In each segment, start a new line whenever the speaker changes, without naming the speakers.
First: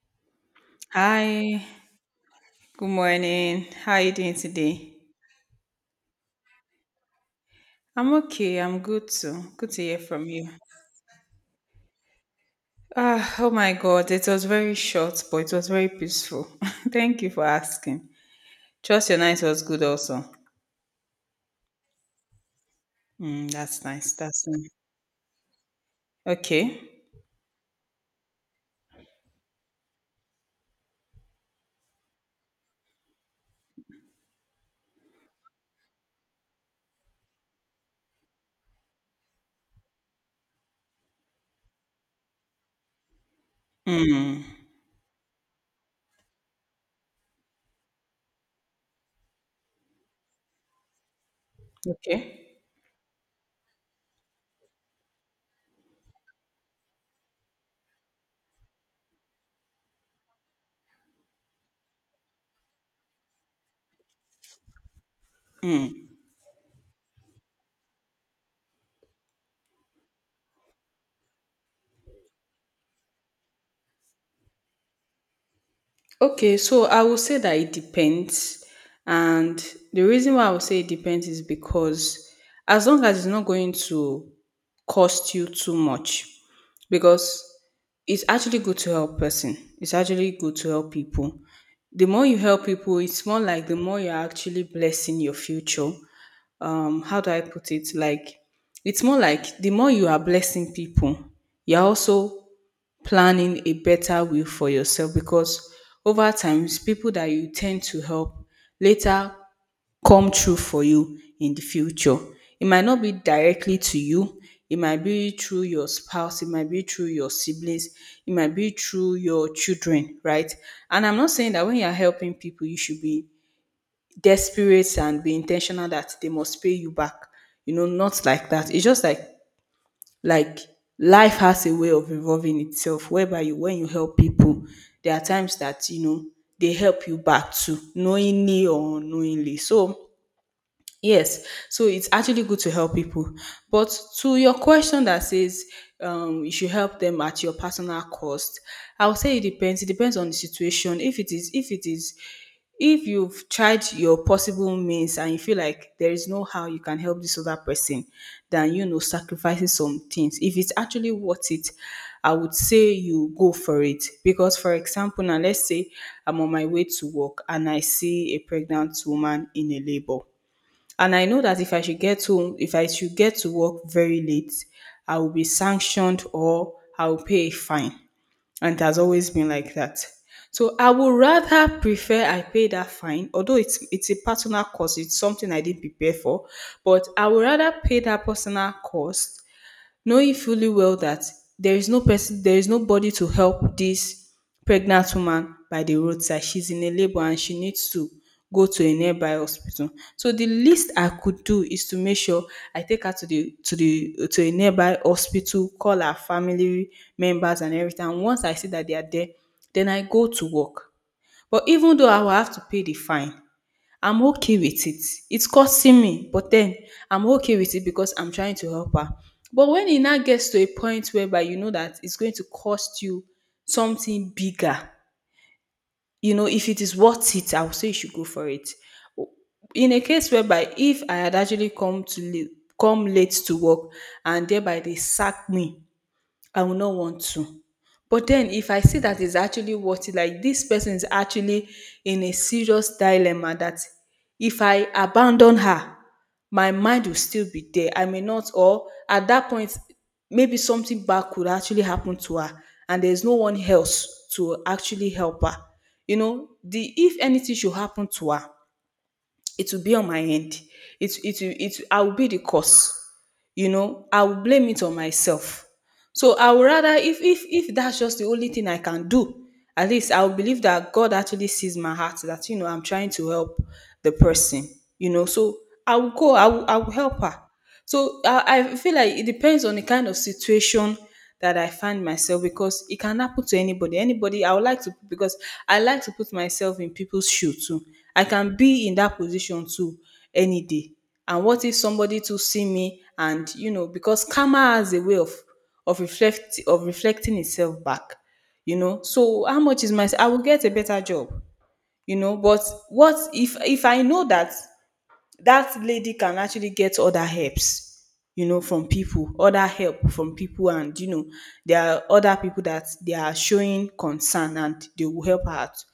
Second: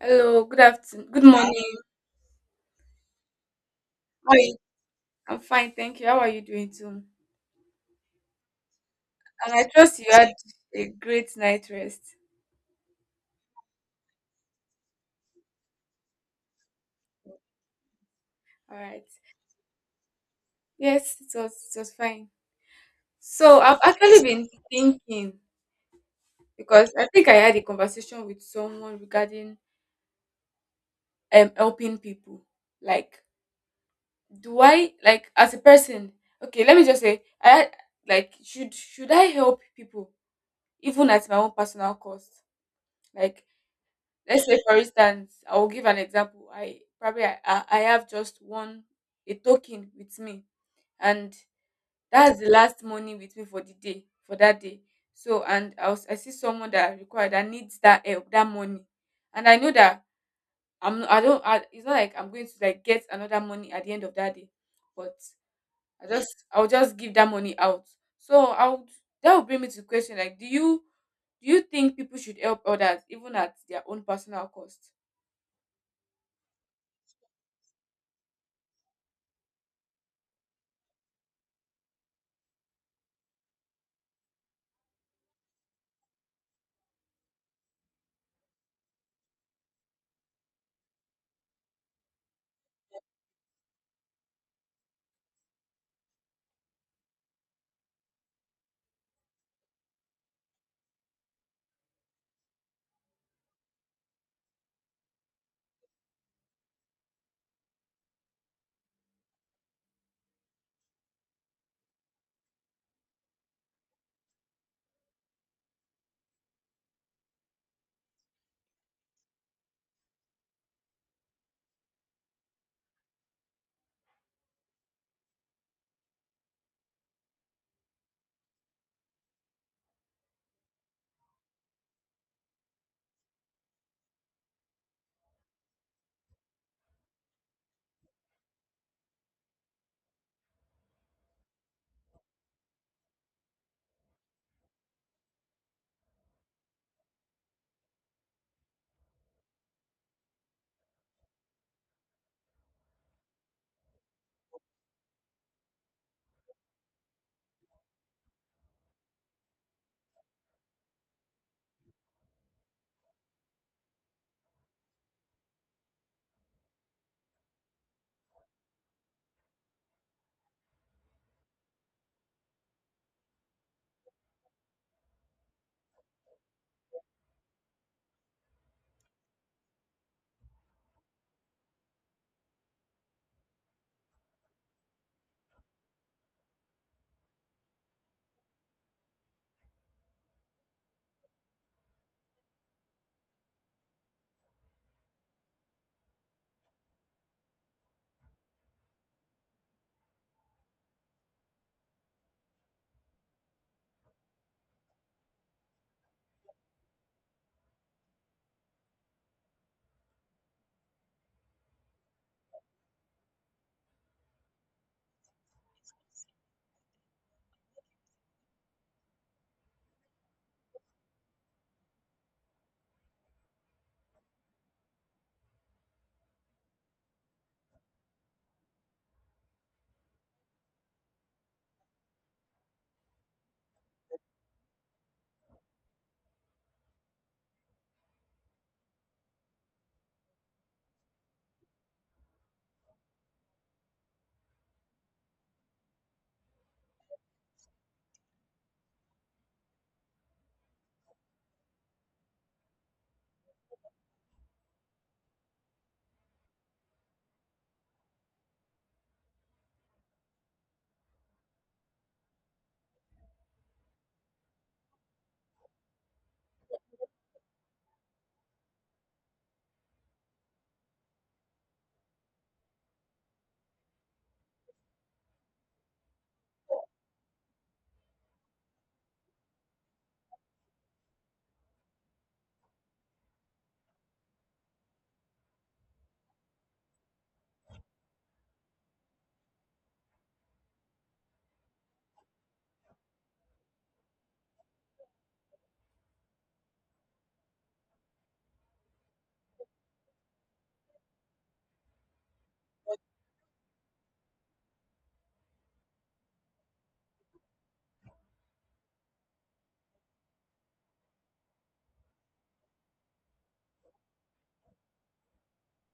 Hello, good afternoon, good
Hi,
morning.
good morning. How are you
How
doing
are you?
today?
I'm fine, thank you. How are you doing too? And
I'm okay. I'm good too.
I
Good to
trust
hear
you
from
had
you.
a great night rest.
Ah, oh my God, it was very short, but it was very peaceful. Thank you for asking.
All right.
Trust your night was good also.
Yes, it was fine.
Mm,
So I've
that's nice.
actually
That's
been
nice.
thinking
Okay.
because I think I had a conversation with someone regarding helping people. Like, do I like as a person? Okay, let me just say I like should I help people even at my own personal cost? Like, let's
Mm,
say, for instance, I will give an example. I probably I have just one a token with me, and
okay.
that's the last money with me for the day, for that day. So, I see someone that I require that needs that help, that money, and I know that I'm I don't I, it's not like I'm going to like get another money at the end of that day, but I'll just give that money out. So I'll that will bring me to the question like, do you think people should help others even at their own personal cost?
Okay, so I will say that it depends. And the reason why I will say it depends is because as long as it's not going to cost you too much, because it's actually good to help person. It's actually good to help people. The more you help people, it's more like the more you're actually blessing your future. How do I put it? Like it's more like the more you are blessing people, you're also planning a better will for yourself because over times people that you tend to help later come true for you in the future. It might not be directly to you, it might be through your spouse, it might be through your siblings, it might be through your children, right? And I'm not saying that when you're helping people, you should be desperate and be intentional that they must pay you back. You know, not like that. It's just like like life has a way of evolving itself whereby you when you help people there are times that you know they help you back too knowingly or unknowingly so. Yes, so it's actually good to help people. But to your question that says you should help them at your personal cost, I would say it depends. It depends on the situation. If it is, if it is, if you've tried your possible means and you feel like there is no how you can help this other person, then you know sacrificing some things. If it's actually worth it, I would say you go for it. Because for example, now let's say I'm on my way to work and I see a pregnant woman in a labor. And I know that if I should get home, if I should get to work very late, I will be sanctioned or I will pay a fine. And it has always been like that. So I would rather prefer I pay that fine, although it's a personal cost, it's something I didn't prepare for, but I would rather pay that personal cost knowing fully well that there is no person, there is nobody to help this pregnant woman by the roadside. She's in a labor and she needs to go to a nearby hospital. So the least I could do is to make sure I take her to the to a nearby hospital, call her family members and everything. And once I see that they are there, then I go to work. But even though I will have to pay the fine, I'm okay with it. It's costing me, but then I'm okay with it because I'm trying to help her. But when it now gets to a point whereby you know that it's going to cost you something bigger, you know, if it is worth it, I would say you should go for it. In a case whereby if I had actually come to late, come late to work and thereby they sack me, I will not want to. But then if I see that it's actually worth it, like this person is actually in a serious dilemma that if I abandon her, my mind will still be there. I may not, or at that point, maybe something bad could actually happen to her, and there's no one else to actually help her. You know, the if anything should happen to her, it will be on my end. It will- it I will be the cause. You know, I will blame it on myself. So I would rather if that's just the only thing I can do, at least I will believe that God actually sees my heart that you know I'm trying to help the person. You know, so I will go. I will help her. So I feel like it depends on the kind of situation that I find myself because it can happen to anybody. Anybody, I would like to, because I like to put myself in people's shoes too. I can be in that position too any day. And what if somebody to see me and, you know, because karma has a way of reflect of reflecting itself back, you know. So how much is my? I will get a better job, you know. But what if I know that that lady can actually get other helps you know from people, other help from people, and you know there are other people that they are showing concern and they will help her out.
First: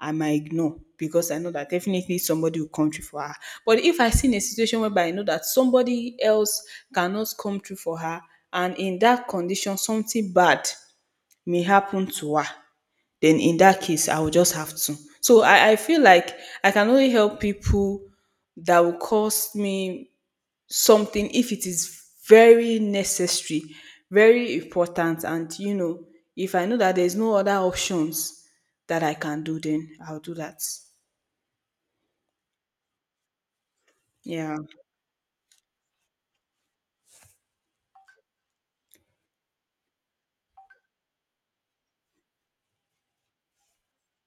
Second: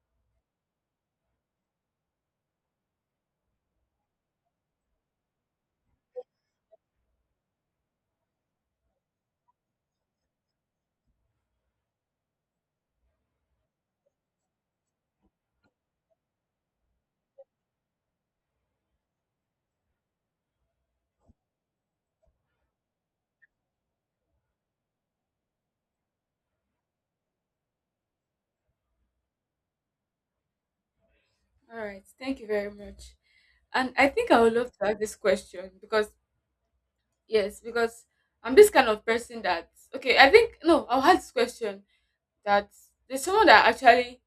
I might ignore because I know that definitely somebody will come through for her. But if I see in a situation whereby I know that somebody else cannot come through for her and in that condition something bad may happen to her, then in that case, I will just have to. So I feel like I can only help people that will cost me something if it is very necessary, very important, and you know, if I know that there's no other options that I can do, then I'll do that.
All right. Thank you very much. And I think I would
Yeah.
love to ask this question because, yes, because I'm this kind of person that, okay, I think no, I'll ask this question that there's someone that actually,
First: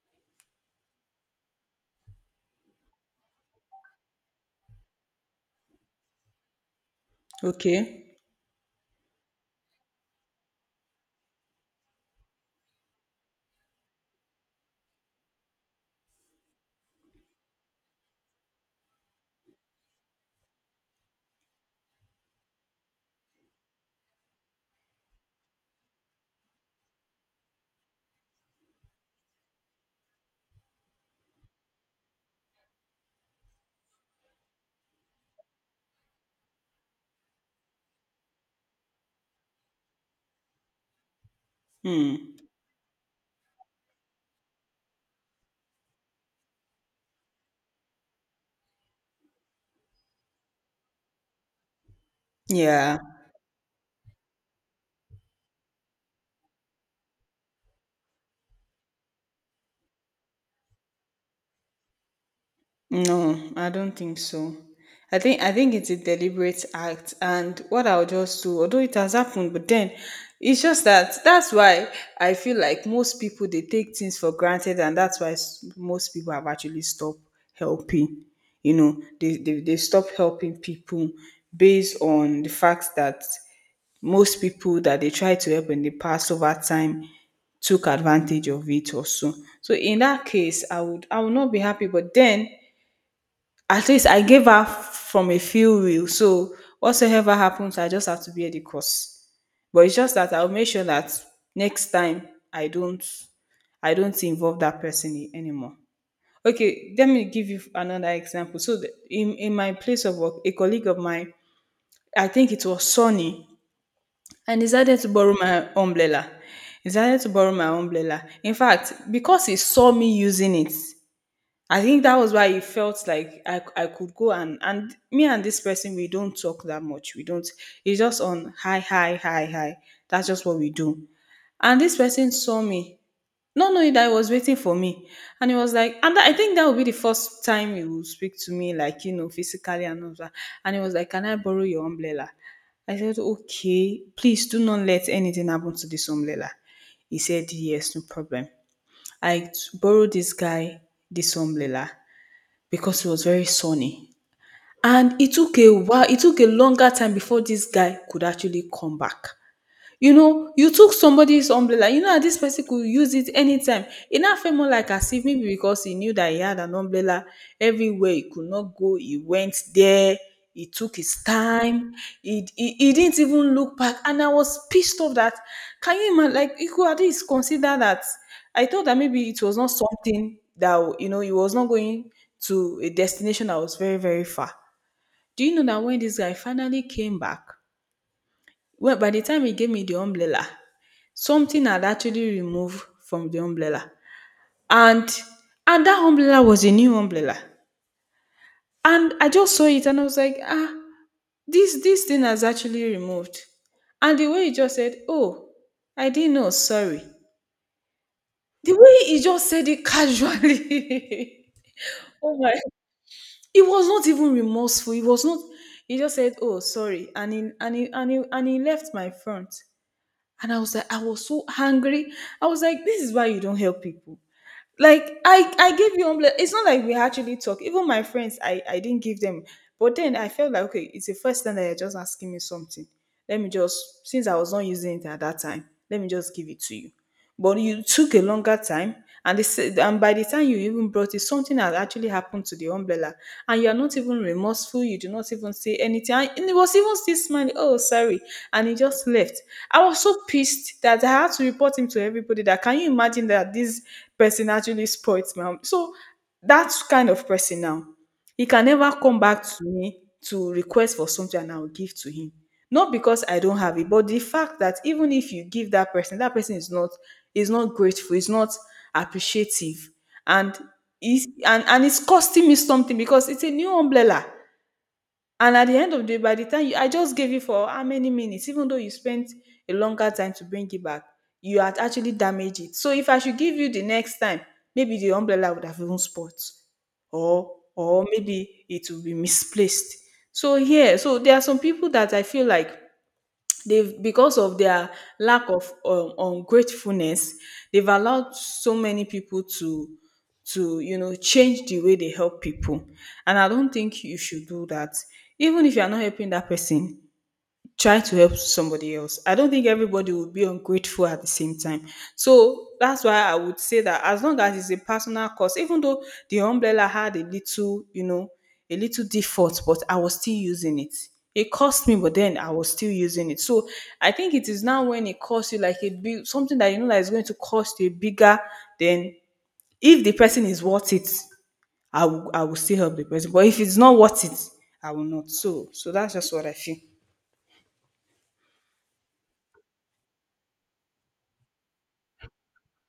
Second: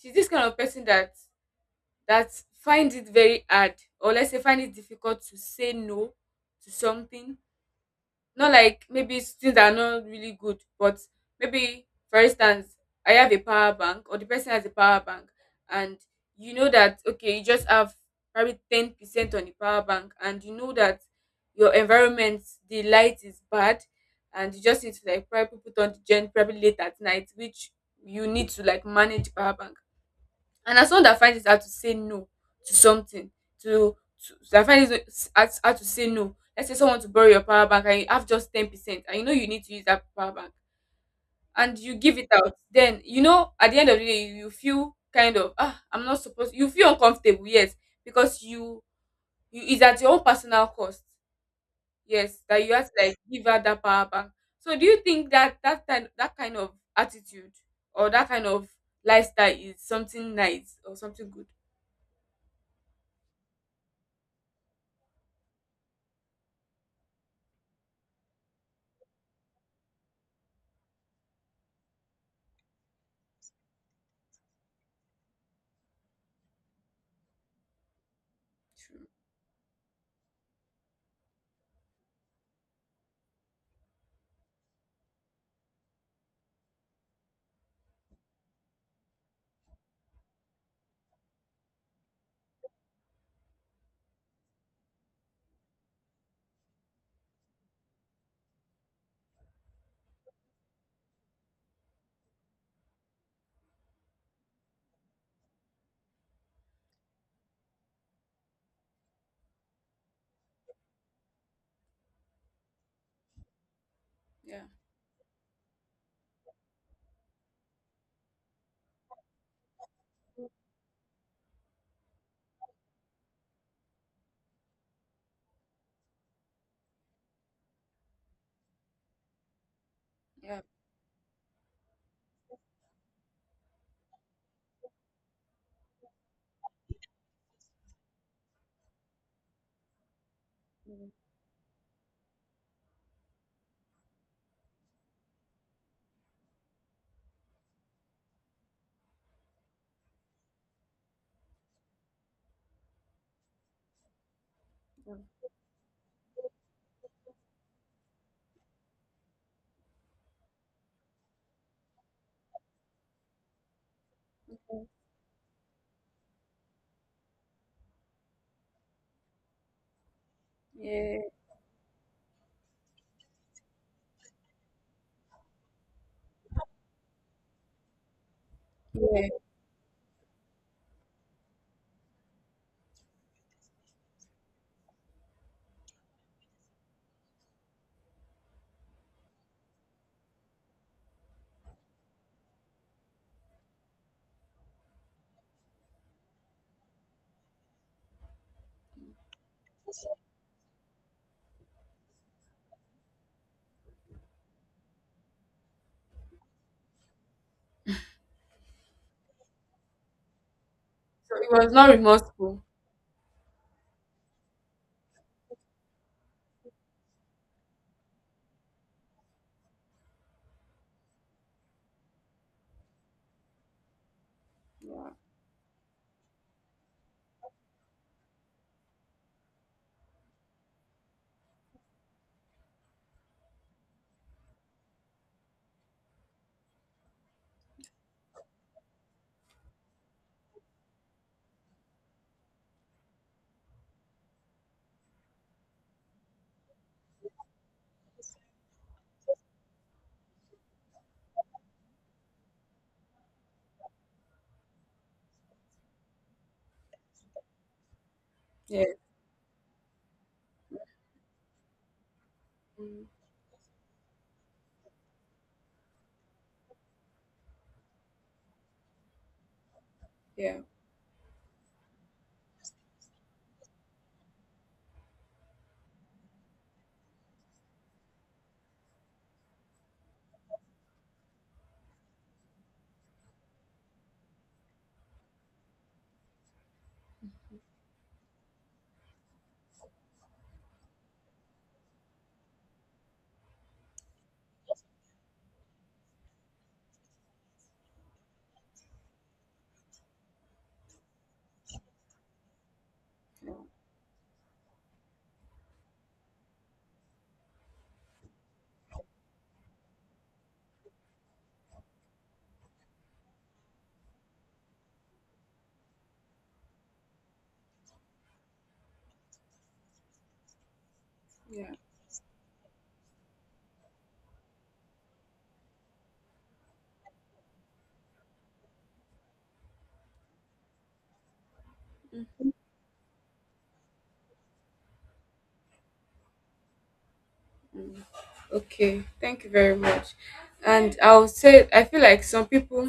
she's this kind of person that that finds it very hard, or let's say find it difficult to say no to something.
Okay.
Not like maybe it's things that are not really good, but maybe for instance, I have a power bank or the person has a power bank, and you know that okay, you just have probably 10% on the power bank, and you know that your environment, the light is bad, and you just need to like probably put on the gen probably late at night, which you need to like manage the power bank. And as someone that finds it hard to say no to something, to, to that finds it hard to say no. Let's say someone to borrow your power bank, and you have just 10%, and you know you need to use that power bank, and you give it
Hmm.
out. Then you know at the end of the day, you feel kind of, I'm not supposed. You feel uncomfortable, yes, because you is at your own personal cost, yes, that you have to
Yeah.
like give out that power bank. So do you think that that kind of attitude or that kind of lifestyle is something nice or something good?
No, I don't think so. I think it's a deliberate act, and what I'll just do, although it has happened, but then it's just that that's why I feel like most people they take things for granted, and that's why most people have actually stopped helping. You know, they stop helping people based on the fact that most people that they tried to help in the past over time took advantage of it also. So in that case, I would not be happy, but then at least I gave her from a few reels. So whatsoever happens, I just have to bear the cost. But it's just that I'll make sure that next time I don't involve that person anymore. Okay, let me give you another example. So in my place of work, a colleague of mine, I think it was Sonny, and
Yeah,
decided to borrow my umbrella. He decided to borrow my umbrella. In fact, because he saw me using it, I think that was why it felt like I could go and me and this person we don't talk that much. We don't. It's just on hi hi hi hi. That's just what
yeah,
we do. And this person saw me, not knowing that he was waiting for me, and he was like, and I think that would be the first time he would speak to me like you know physically and all that. And he was like, "Can I borrow your umbrella?" I said, "Okay, please do not let anything happen to this umbrella." He said, "Yes, no problem." I t- borrowed this guy this umbrella because it was very sunny.
yeah,
And it took a while, it took a longer time before this guy could actually come back. You know, you took somebody's umbrella. You know that this person could use it anytime. It now felt more like as if maybe because he knew that he had an umbrella everywhere he could not go, he went there, he took his
yeah,
time, he didn't even look back. And I was pissed off that, can you imagine, like, you could at least consider that. I thought that maybe
yeah.
it was not something that, you know, he was not going to a destination that was very, very far. Do you know that when this guy finally came back, well, by the time he gave me the umbrella, something had actually removed from the umbrella. And and that umbrella was a new umbrella. And I just saw it and I was like, ah, this thing has actually removed. And the way he just said, "Oh, I didn't know, sorry." The way he just said it
So
casually.
it was not
Oh my,
remorseful.
it was not even remorseful. It was not, he just said, "Oh, sorry." And he left my front. And I was like, I was so angry. I was like, this is why you don't help people. Like I gave you umbrella. It's not like we actually talk. Even my friends I didn't give them. But then I felt like, okay, it's the first time that you're just asking me something. Let me just, since I was not using it at that time, let me just give it to you. But you took a longer time, and by the time you even brought it, something had actually happened to the umbrella. And you are not even remorseful, you do not even say anything, and it was even still smiling, oh sorry. And he just left. I was so pissed that I had to report him to everybody that, can you imagine that this person actually spoilt my so, that kind of person now, he can
Yeah.
never come back to me to request for something and I'll give to him. Not
Mm.
because I don't have it, but the fact that even if you give that person, that person is not, it's not grateful. It's not appreciative, and
Yeah,
it's and it's costing me something because it's a new umbrella. And at the end of the day, by the time you, I just gave you for how many minutes, even though you spent a longer time to bring it back, you had actually damaged it. So if I should give you the next time, maybe the umbrella would have even spot, or maybe it will be misplaced. So here, so there are some people that I feel like they've, because of their lack of ungratefulness, they've allowed so many people to, you know, change the way they help people. And I don't think you should do that. Even if you are not helping that person, try to help somebody else. I don't think everybody will be ungrateful at the same time. So that's why I would say that, as long as it's a personal cost, even though the umbrella had a little, you know, a little default, but I was still using it. It
yeah.
cost me, but then I was still using it. So I think it is now when it costs you like a big something that you know that is going to cost you bigger. Then if the person is worth it, I will still help the person. But if it's not worth it, I will not. So that's just what I feel.
Mm-mm. Okay, thank you very much. And I'll say, I feel like some people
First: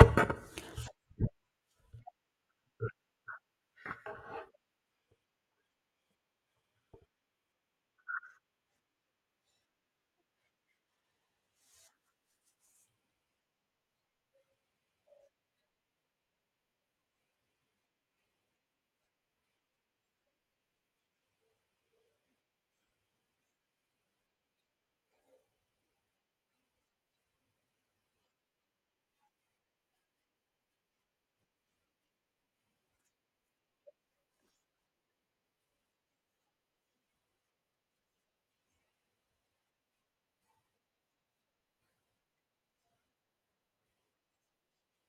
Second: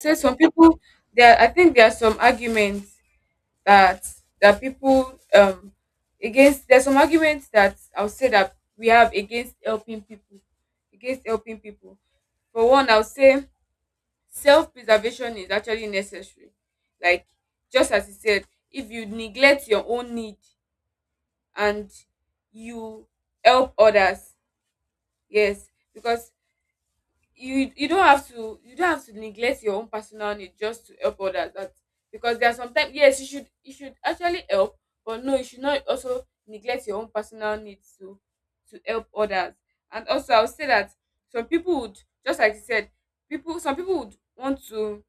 say, some people there, I think there are some arguments that that people, against. There's some arguments that I'll say that we have against helping people, against helping people. For one, I'll say self preservation is actually necessary, like, just as you said, if you neglect your own need and you help others, yes, because you don't have to you don't have to neglect your own personal need just to help others, that because there are sometimes, yes, you should actually help, but no, you should not also neglect your own personal needs to help others. And also I would say that some people would, just like you said, people, some people would want to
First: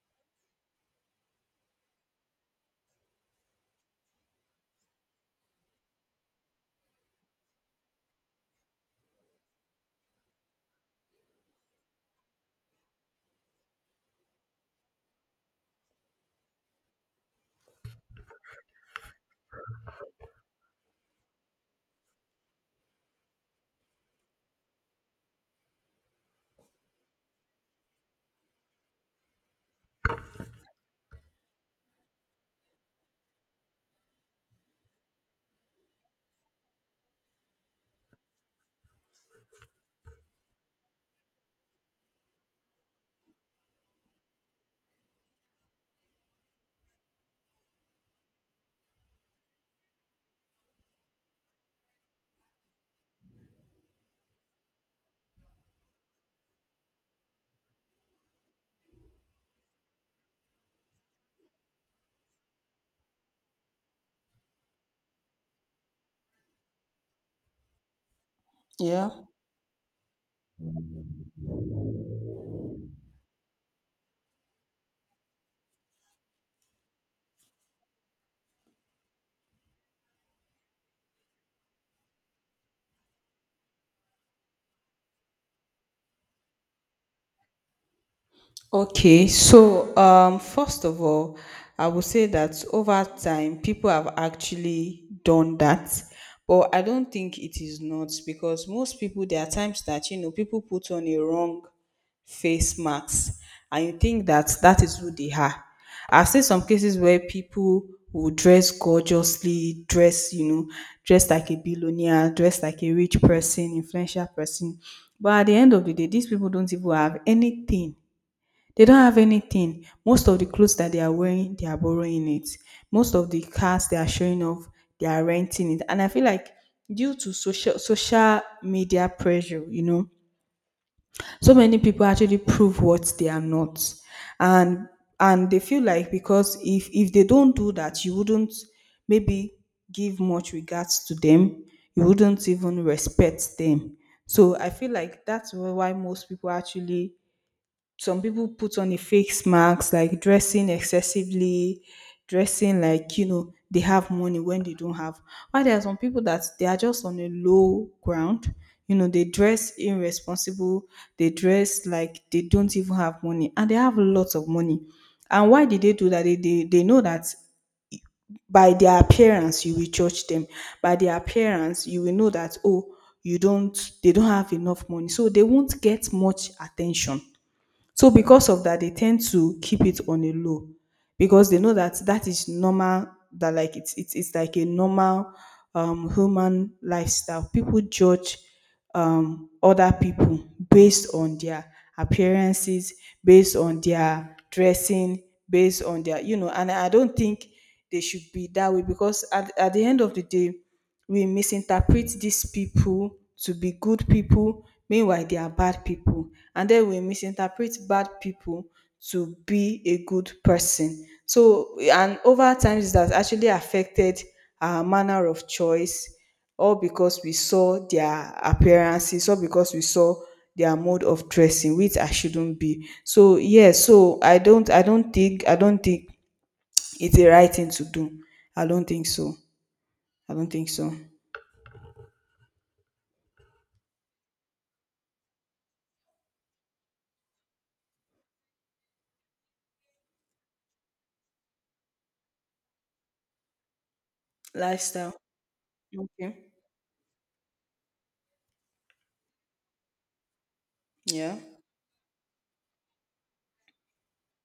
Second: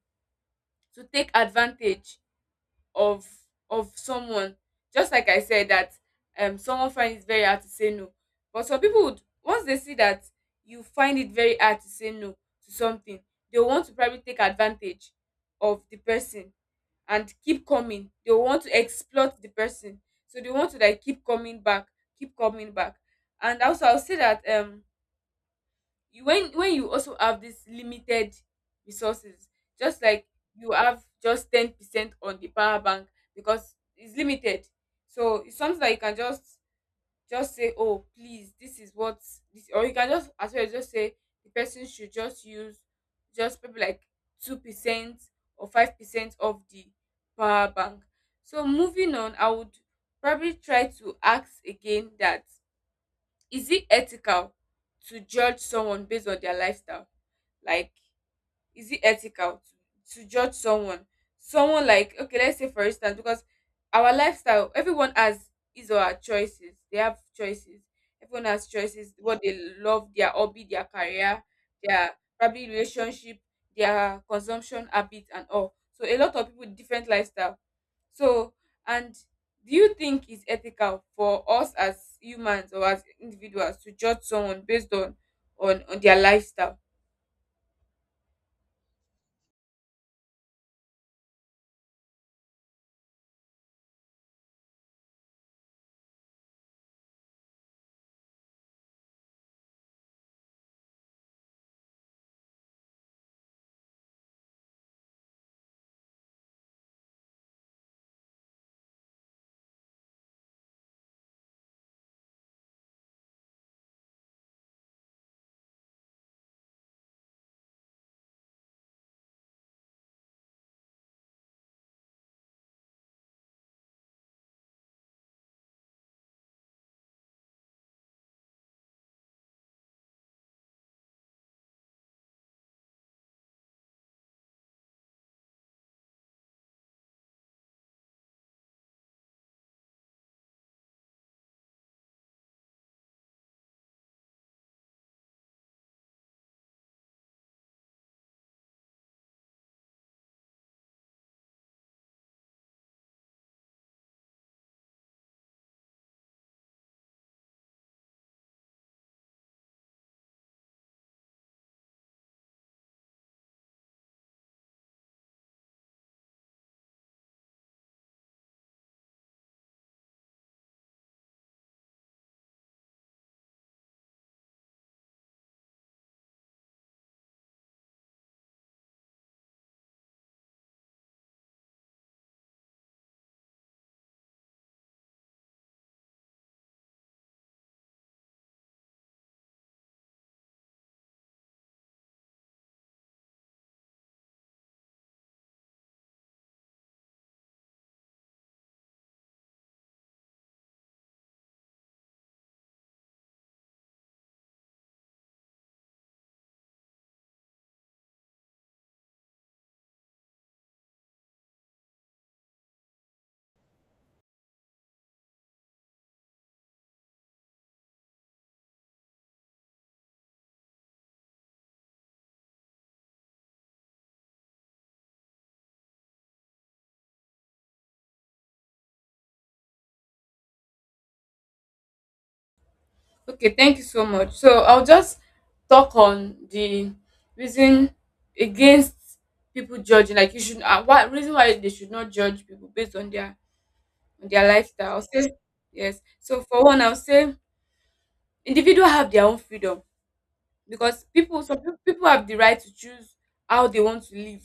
to take advantage of of someone, just like I said that, someone find it very hard to say no, but some people would, once they see that you find it very hard to say no to something, they want to probably take advantage of the person and keep coming, they want to exploit the person, so they want to like keep coming back, keep coming back. And also I'll say that, you when you also have this limited resources, just like you have just 10% on the power bank, because it's limited, so it's something that you can just say, oh please, this is what, this, or you can just as well just say the person should just use just maybe like 2% or 5% of the power bank. So moving on, I would probably try to ask again that, is it ethical to judge someone based on their lifestyle? Like, is it ethical to judge someone, like, okay, let's say for instance, because our lifestyle, everyone has his or her choices, they have choices, everyone has
Yeah.
choices, what they love, their hobby, their career, their, probably, relationship, their consumption habit and all, so a lot of people with different lifestyle, so, and do you think it's ethical for us as humans or as individuals to judge someone based on on their lifestyle?
Okay, so first of all, I would say that over time, people have actually done that, but I don't think it is, not because most people, there are times that you know people put on a wrong face masks and you think that that is who they are. I've seen some cases where people will dress gorgeously, dress, you know, dress like a billionaire, dress like a rich person, influential person. But at the end of the day, these people don't even have anything, they don't have anything. Most of the clothes that they are wearing, they are borrowing it. Most of the cars they are showing off, they are renting it. And I feel like due to social media pressure, you know, so many people actually prove what they are not. And they feel like because if they don't do that, you wouldn't maybe give much regards to them. You wouldn't even respect them. So I feel like that's why most people actually, some people put on a fake mask, like dressing excessively, dressing like, you know, they have money when they don't have. While there are some people that they are just on a low ground, you know, they dress irresponsible, they dress like they don't even have money, and they have lots of money. And why did they do that? They know that by their appearance you will judge them, by their appearance you will know that, oh, you don't they don't have enough money, so they won't get much attention. So because of that, they tend to keep it on a low, because they know that that is normal. That, like, it's like a normal human lifestyle. People judge other people based on their appearances, based on their dressing, based on their, you know. And I don't think they should be that way because at the end of the day, we misinterpret these people to be good people meanwhile they are bad people, and then we misinterpret bad people to be a good person. So, and over time it has actually affected our manner of choice, all because we saw their appearances, all because we saw their mode of dressing, which I shouldn't be. So yeah, so I don't think it's the right thing to do. I don't think so. I don't think so.
Okay, thank you so much. So I'll just talk on the reason against people judging. Like, you should, what reason why they should not judge people based on their lifestyle, I'll
Lifestyle.
say. Yes. So
Okay.
for one, I'll say individual have their own freedom, because
Yeah.
people, some peo- people have the right to choose how they want to live,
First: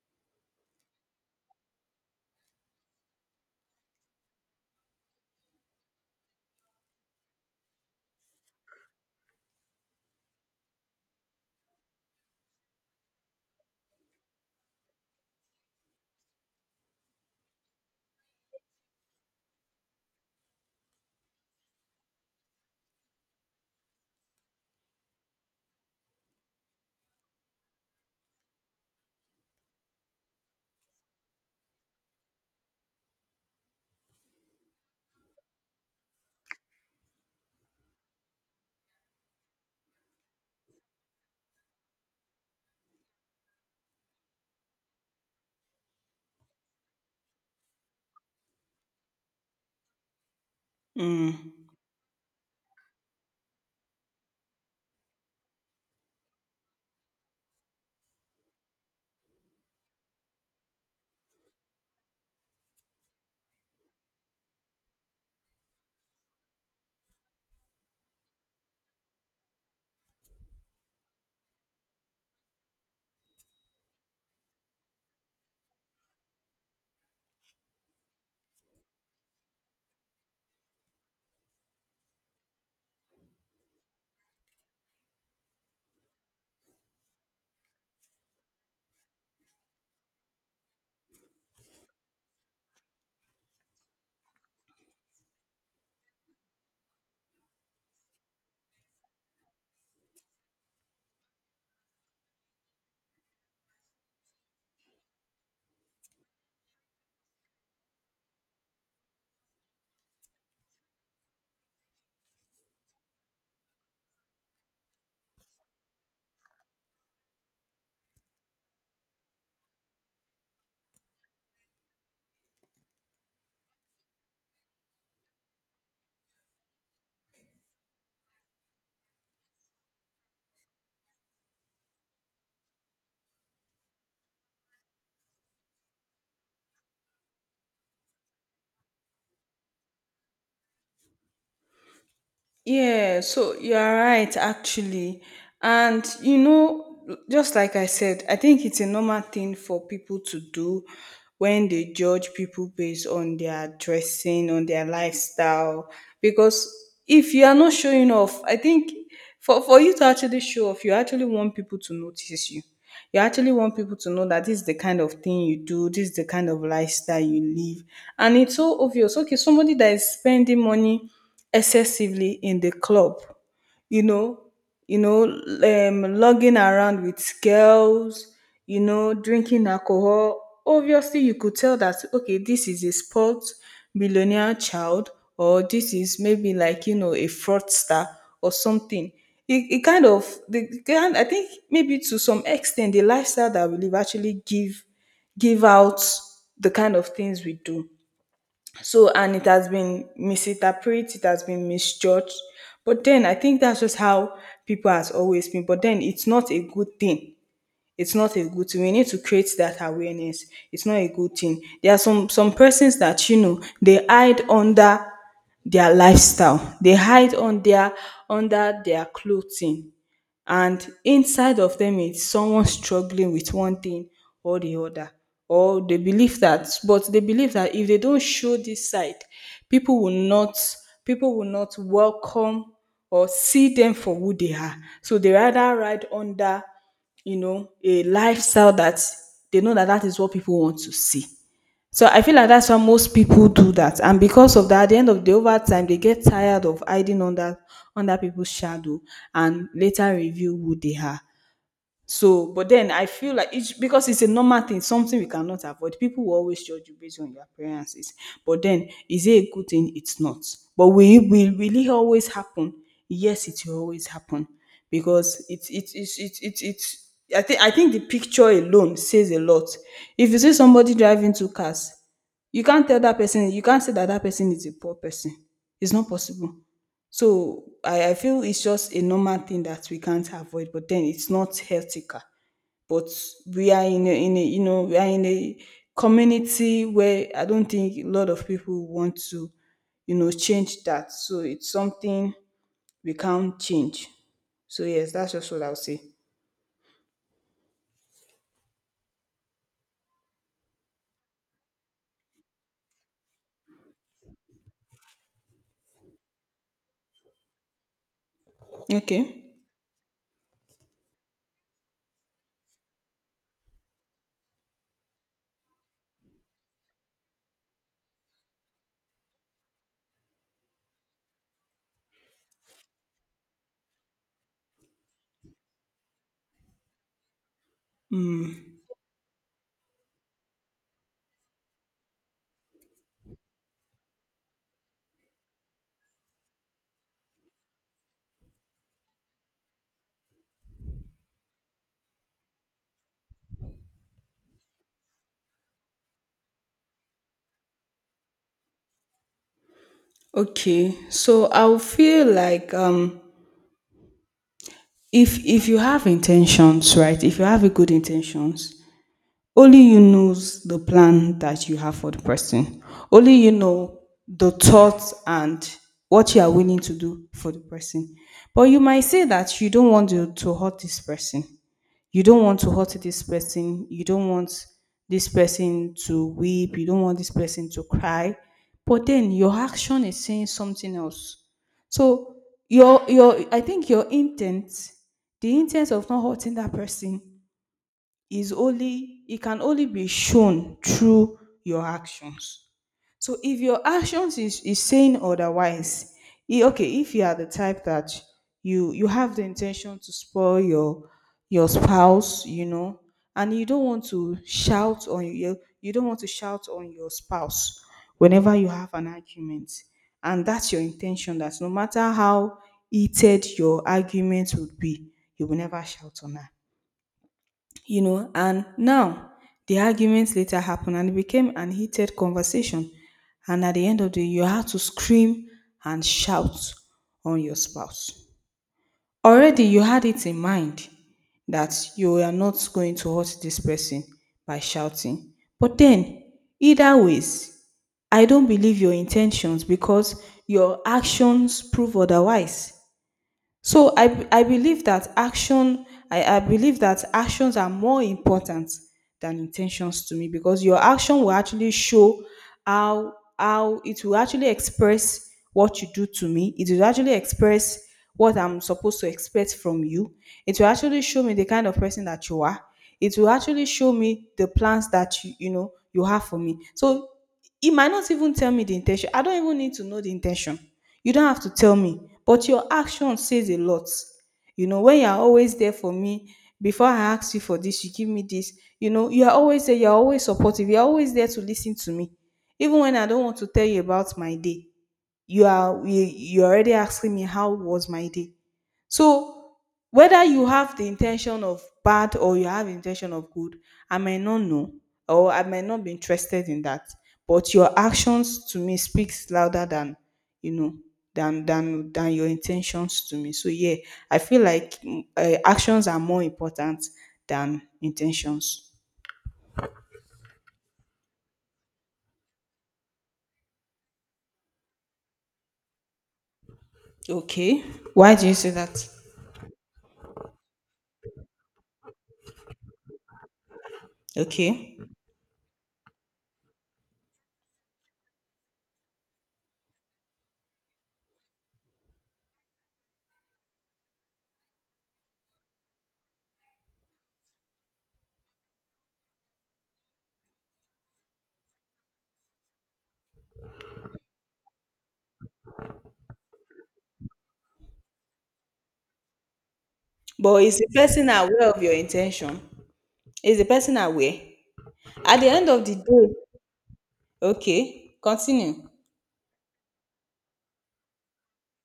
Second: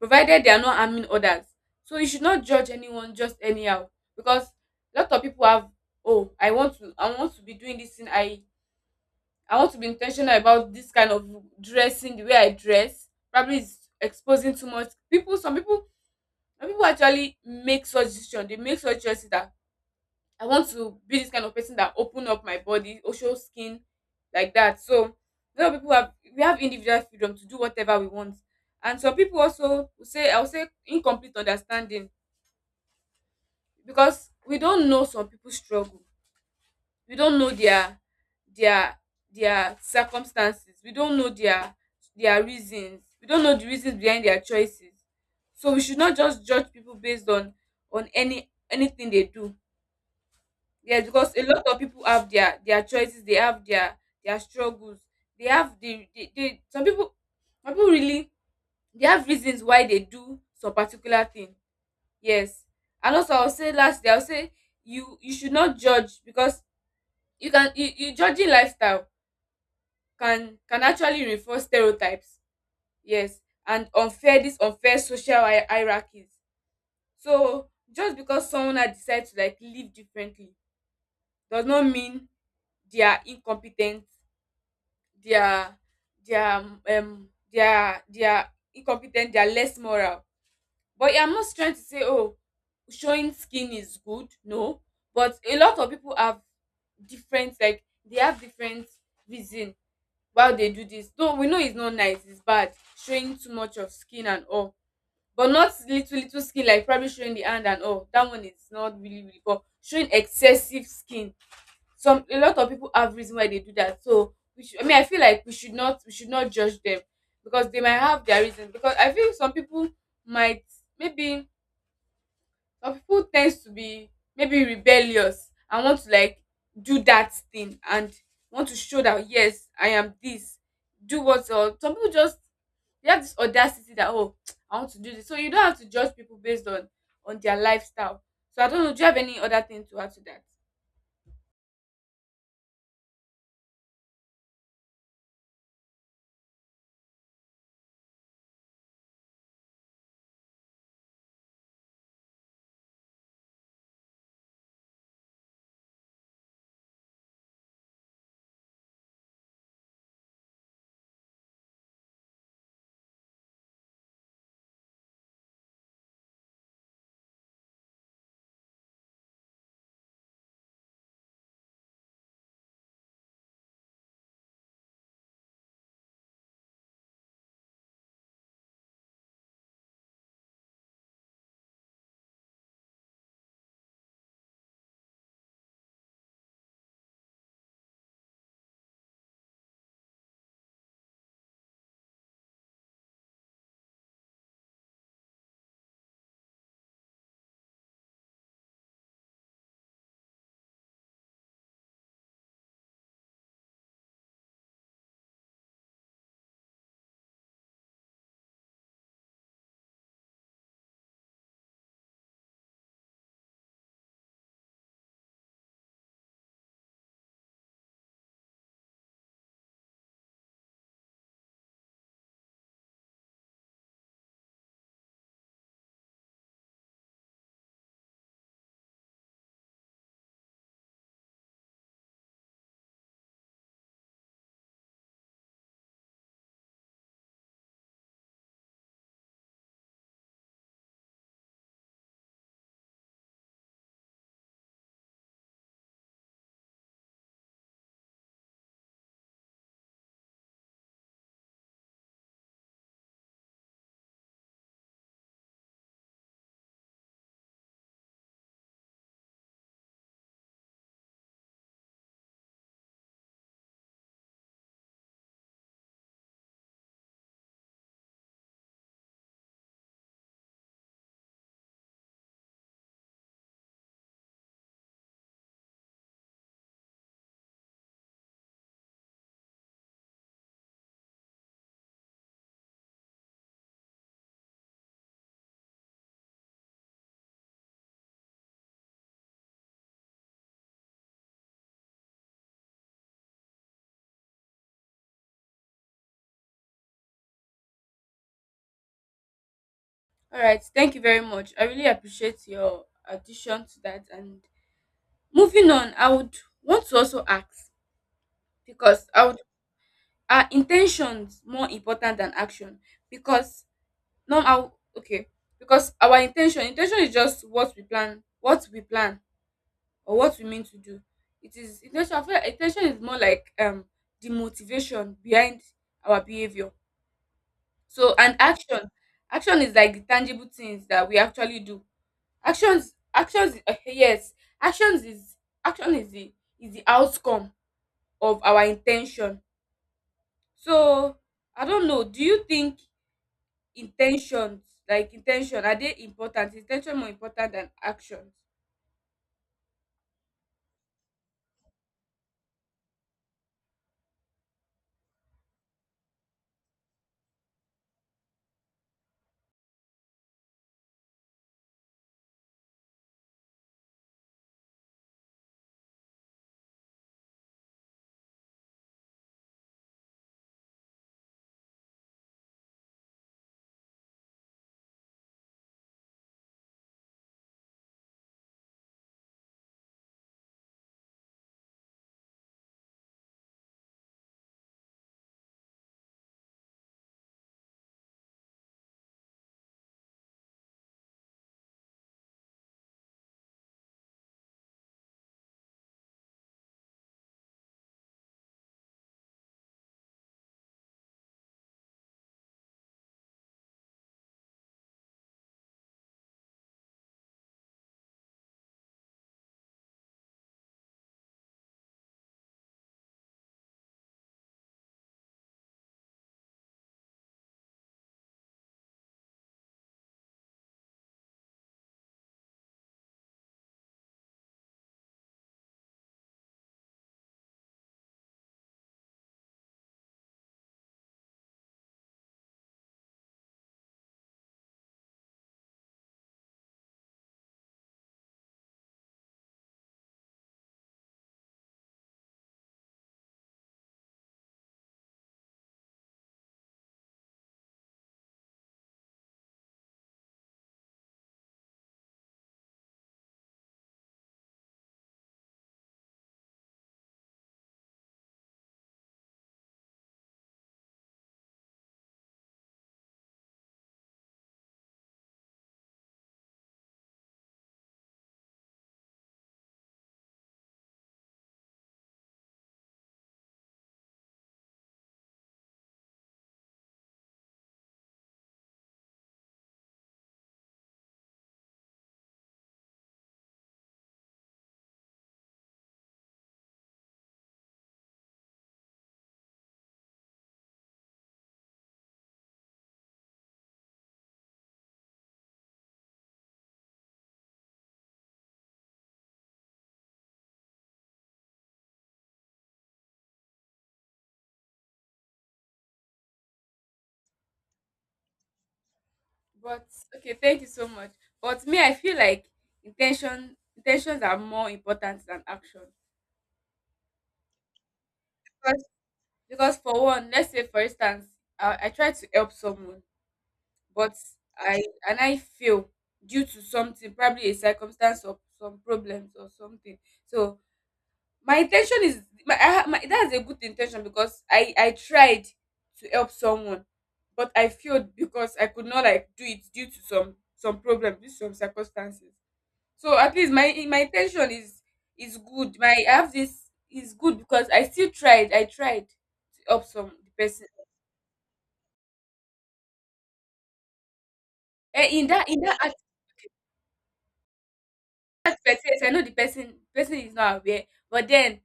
provided they are not harming others. So you should not judge anyone just anyhow, because a lot of people have, oh, I want to be doing this thing, I want to be intentional about this kind of dressing, the way I dress. Probably it's exposing too much. People, some people actually make such decision. They make such choices that I want to be this kind of person that open up my body, or show skin like that. So a lot of people have individual freedom to do whatever we want. And some people also will say, I will say, incomplete understanding, because we don't know some people's struggle we don't know their their their circumstances, we don't know their reasons, we don't know the reasons behind their choices, so we should not just judge people based on anything they do. Yes, because
Mm.
a lot of people have their choices, they have their struggles, they have they, some people, really, they have reasons why they do some particular thing, yes. And also I'll say lastly I'll say you you should not judge, because you can, you judging lifestyle can actually reinforce stereotypes, yes, and unfair, this unfair social hierarchies. So just because someone had decided to like live differently does not mean they are incompetent, they are, they are they are incompetent, they are less moral. But I'm not trying to say, oh, showing skin is good, no, but a lot of people have different, like they have different reason while they do this, though we know it's not nice, it's bad, showing too much of skin and all, but not little, little skin, like probably showing the hand and all that, one is not really, really, but showing excessive skin, some a lot of people have reason why they do that, so we should, I mean, I feel like we should not judge them, because they might have their reasons, because I feel might maybe some people tends to be, maybe, rebellious and want to like do that thing, and want to show that, yes, I am this, do what, or some people just, they have this audacity that, oh, I want to do this. So you don't have to judge people based on their lifestyle. So I don't know, do you have any other thing to add to that?
Yeah, so you are right, actually. And you know, just like I said, I think it's a normal thing for people to do when they judge people based on their dressing, on their lifestyle. Because if you are not showing off, I think for you to actually show off, you actually want people to notice you. You actually want people to know that this is the kind of thing you do, this is the kind of lifestyle you live. And it's so obvious. Okay, somebody that is spending money excessively in the club, you know, you know, lugging around with girls, you know, drinking alcohol. Obviously, you could tell that, okay, this is a sports millionaire child, or this is maybe like you know a fraudster or something. It kind of, the kind I think, maybe to some extent, the lifestyle that we live actually give give out the kind of things we do. So, and it has been misinterpreted, it has been misjudged. But then I think that's just how people has always been. But then it's not a good thing. It's not a good thing. We need to create that awareness. It's not a good thing. There are some persons that you know they hide under their lifestyle. They hide on their under their clothing, and inside of them is someone struggling with one thing or the other. Or they believe that, but they believe that if they don't show this side, people will not, people will not welcome or see them for who they are, so they rather ride under, you know, a lifestyle that they know that that is what people want to see. So I feel like that's why most people do that. And because of that, at the end of the day, over time, they get tired of hiding under under people's shadow and later reveal who they are. So, but then I feel like it's, because it's a normal thing, something we cannot avoid. People will always judge you based on your appearances. But then, is it a good thing? It's not. But will it, will it always happen? Yes, it will always happen because it's I think the picture alone says a lot. If you see somebody driving two cars, you can't tell that person. You can't say that that person is a poor person. It's not possible. So I feel it's just a normal thing that we can't avoid, but then it's not healthier. But we are in a you know, we are in a community where I don't think a lot of people want to, you know, change that. So it's something we can't change. So yes, that's just what I'll say.
All right, thank you very much, I really appreciate your addition to that. And moving on, I would want to also ask, because
Okay.
I would are intentions more important than action? Because, no how, okay, because our intention is just what we plan, what we plan or what we mean to do. It is intention. I feel like in is more like, the motivation behind our behaviour. So, and
Mm,
action, action is like the tangible things that we actually do. Yes, actions is action is the outcome of our intention. So I don't know, do you think intentions, like, intention, are they important, is intention more important than actions?
okay. So I feel like if you have intentions, right? If you have a good intentions, only you knows the plan that you have for the person. Only you know the thoughts and what you are willing to do for the person. But you might say that you don't want to, hurt this person. You don't want to hurt this person. You don't want this person to weep. You don't want this person to cry. But then your action is saying something else. So your I think your intent, the intent of not hurting that person is only, it can only be shown through your actions. So if your actions is saying otherwise, okay, if you are the type that you have the intention to spoil your spouse, you know, and you don't want to shout on your, you don't want to shout on your spouse whenever you have an argument, and that's your intention, that no matter how heated your argument would be, you will never shout on her, you know, and now the arguments later happened and it became an heated conversation. And at the end of the day, you had to scream and shout on your spouse. Already you had it in mind that you are not going to hurt this person by shouting. But then, either ways, I don't believe your intentions because your actions prove otherwise. So I believe that action, I believe that actions are more important than intentions to me because your action will actually show how it will actually express what you do to me. It will actually express what I'm supposed to expect from you. It will actually show me the kind of person that you are. It will actually show me the plans that you have for me. So it might not even tell me the intention. I don't even need to know the intention. You don't have to tell me, but your action says a lot. You know, when you're always there for me, before I ask you for this, you give me this. You know, you're always there, you're always supportive, you're always there to listen to me. Even when I don't want to tell you about my day, you're already asking me how was my day. So whether you have the intention of bad or you have intention of good, I may not know, or I may not be interested in that. But your actions to me speaks louder than you know than your intentions to me. So yeah, I feel like actions are more important than intentions.
But, okay, thank you so much, but me, I feel like intentions are more important than action.
Okay, why do you say
because
that?
because for one, let's say, for instance, I try to help someone, but
Okay,
i I fail, due to something, probably a circumstance or some problems or something. So my intention is my, I, ha- my that's a good intention, because I tried to help someone, but I failed because I could not like do it due to some problem, due to some circumstances. So at least my intention is good. My, I have this is good because I still tried. I tried to help some the
but is
person.
the person aware of your intention? Is the person aware?
And
At
in
the
that
end
in
of the
that as-
day, okay, continue.
aspect, yes, I know the person is not aware, but then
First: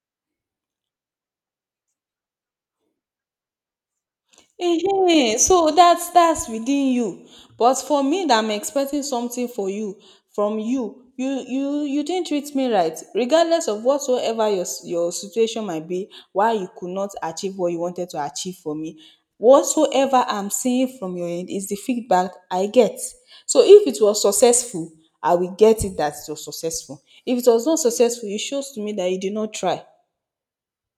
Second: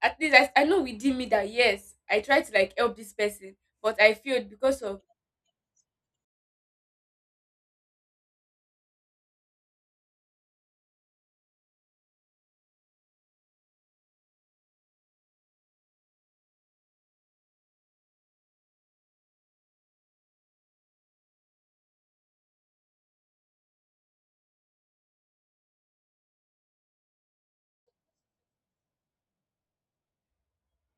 at least I know within me that, yes, I tried to like help this person, but I failed because of,
Ehen, so that's within you. But for me that I'm expecting something for you from you, you didn't treat me right. Regardless of whatsoever your situation might be, why you could not achieve what you wanted to achieve for me. Whatsoever I'm seeing from your end is the feedback I get. So if it was successful, I will get it that it was successful. If it was not successful, it shows to me that you did not try.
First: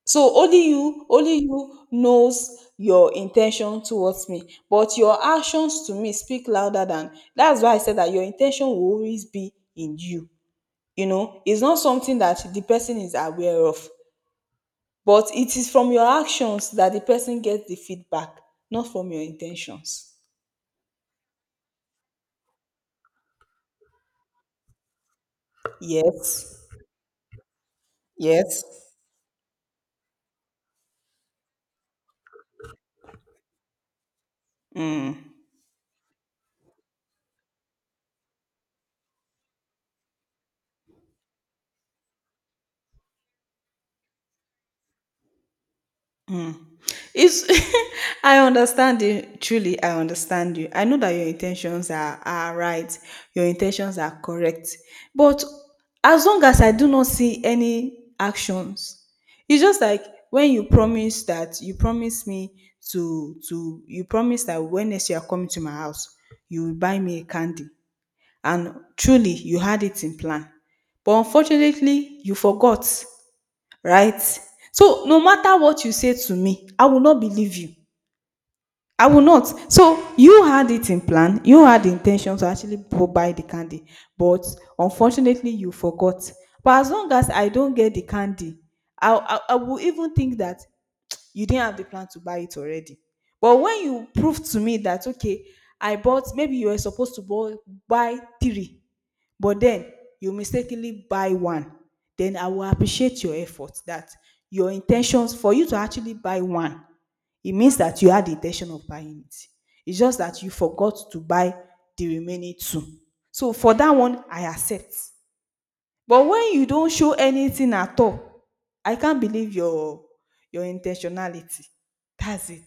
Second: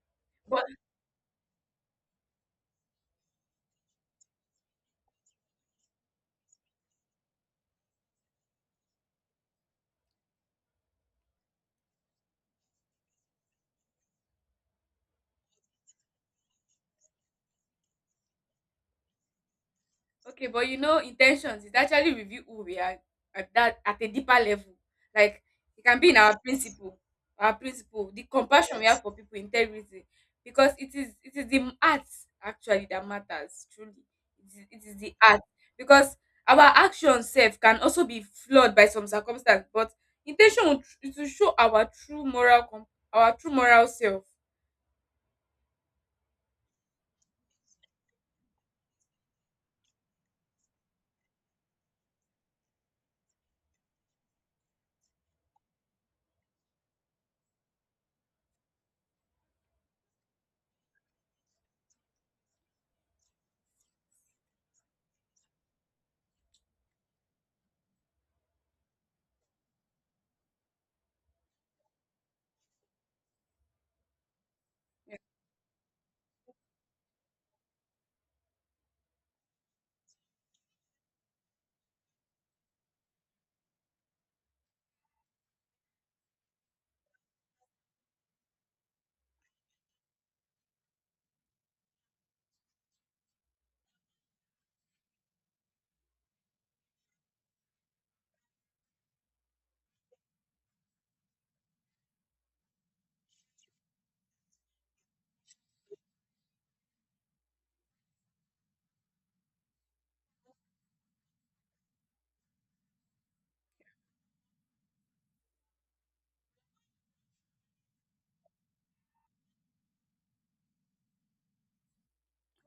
So
but,
only you knows your intention towards me. But your actions to me speak louder than, that's why I said that your intention will always be in you. You know, it's not something that the person is aware of, but it is from your actions that the person gets the feedback, not from your intentions.
okay, but intentions, it actually reveal who we are at that at a deeper level. Like, it can be in our
Yes.
principle, the
Yes.
compassion we have for people, integrity, because it is the art actually that matters. Truly, it is the
Mm.
art, because our actions self can also be flawed by some circumstance, but intention will, it will show our true moral, our true moral self.
It's I understand you. Truly, I understand you. I know that your intentions are right. Your intentions are correct. But as long as I do not see any actions, it's just like when you promise that you promise me to you promise that when next you are coming to my house, you will buy me a candy. And truly, you had it in plan. But unfortunately, you forgot, right? So no matter what you say to me, I will not believe you. I will not. So you had it in plan, you had the intention to actually go buy the candy, but unfortunately you forgot. But as long as I don't get the candy, I will even think that you didn't have the plan to buy it already. But when you prove to me that, okay, I bought, maybe you were supposed to buy, buy three, but then you mistakenly buy one, then I will appreciate your effort that your intentions for you to actually buy one, it means that you had the intention of buying it. It's just that you forgot to buy the remaining two. So for that one, I accept. But when you don't show anything at all, I can't believe your intentionality. That's it.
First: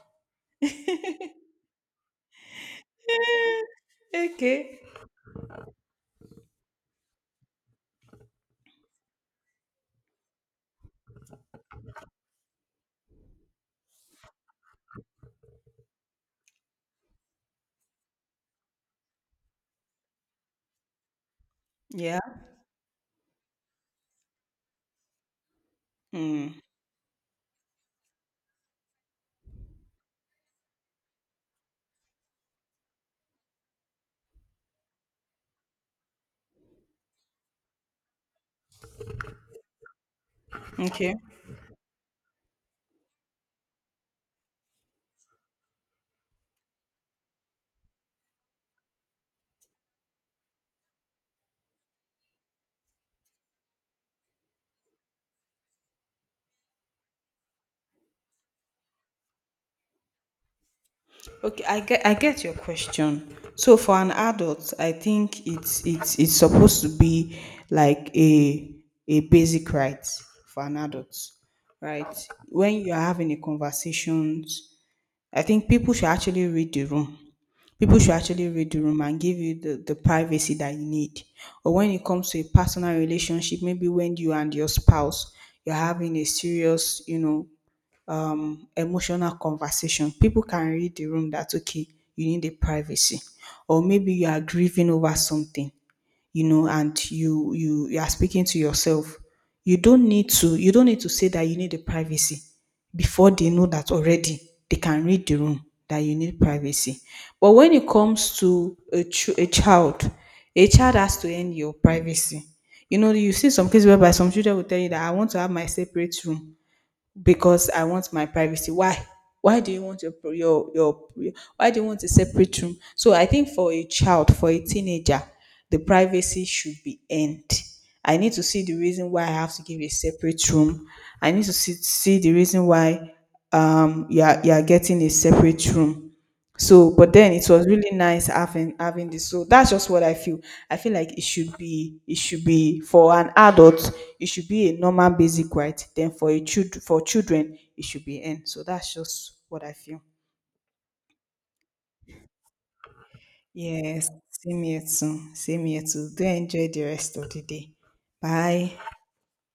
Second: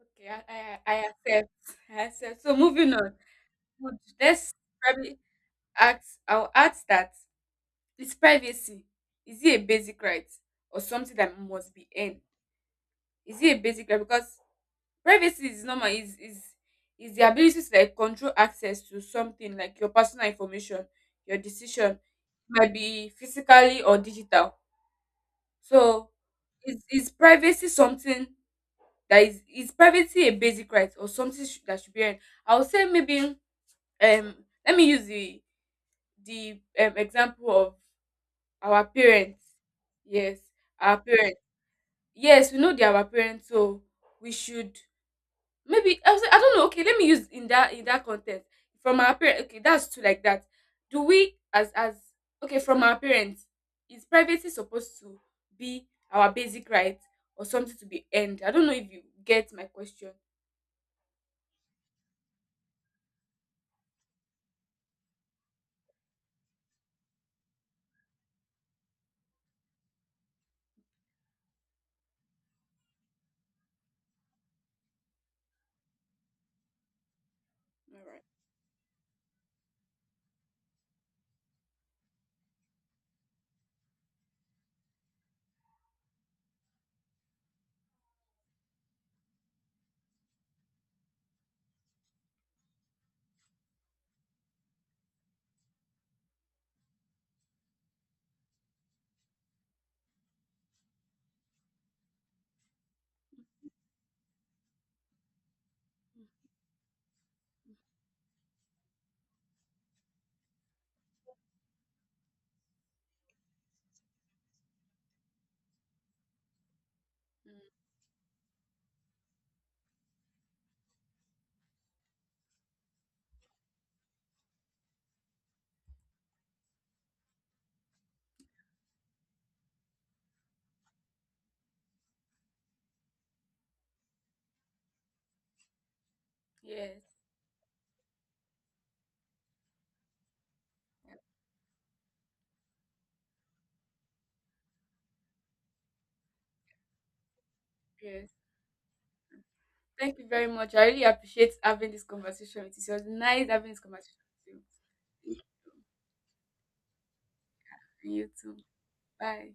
Okay, I accept. I accept. So moving on, Would- let's
Okay.
probably add I'll add that, is privacy is it a basic right or something that must be earned? Is it a basic right? Because privacy is normal. Is the ability to like control access to something like your personal information, your decision, it
Yeah.
might be physically or digital. So
Hmm.
is privacy something that is privacy a basic right or something that should be earned? I would say maybe, um let me use the, example of our parents. Yes, our
Okay.
parents. Yes, we know they are our parents, so we should, I don't know. Okay, let me use in that, in that context, from our parents. Okay, that's true. Like that, do we as, okay, from our parents, is privacy supposed to be our basic right or something to be earned? I don't know if you get my question.
Okay, I get your question. So for an adult, I think it's supposed to be like a basic right for an adult, right? When you are having a conversations, I think people should actually read the room. People
All
should
right.
actually read the room and give you the privacy that you need. Or when it comes to a personal relationship, maybe when you and your spouse you're having a serious, you know, emotional conversation. People can read the room that okay, you need a privacy, or maybe you are grieving over something, you know, and you are speaking to yourself. You don't need to you don't need to say that you need a privacy before they know that already they can read the room that you need privacy. But when it comes to a, a child has to end your privacy. You know, you see some cases whereby some children will tell you that I want to have my separate room
Mm.
because I want my privacy. Why? Why do you want your why do you want a separate room? So I think for a child, for a teenager, the privacy should be end. I need to see the reason why I have to give a separate room. I need to see, see the reason why you are getting a separate room. So,
Yes,
but then it was really nice having having this. So that's just what I feel. I feel like it should be for an adult, it should be a normal basic right. Then for a child for children, it should be
yes.
N. So that's just what I feel.
Thank you very much, I really appreciate having this conversation with you. It was nice having this
Yes,
conversation with
same here too.
you.
Same here too. Do enjoy the rest of the day.
You too.
Bye.
Bye.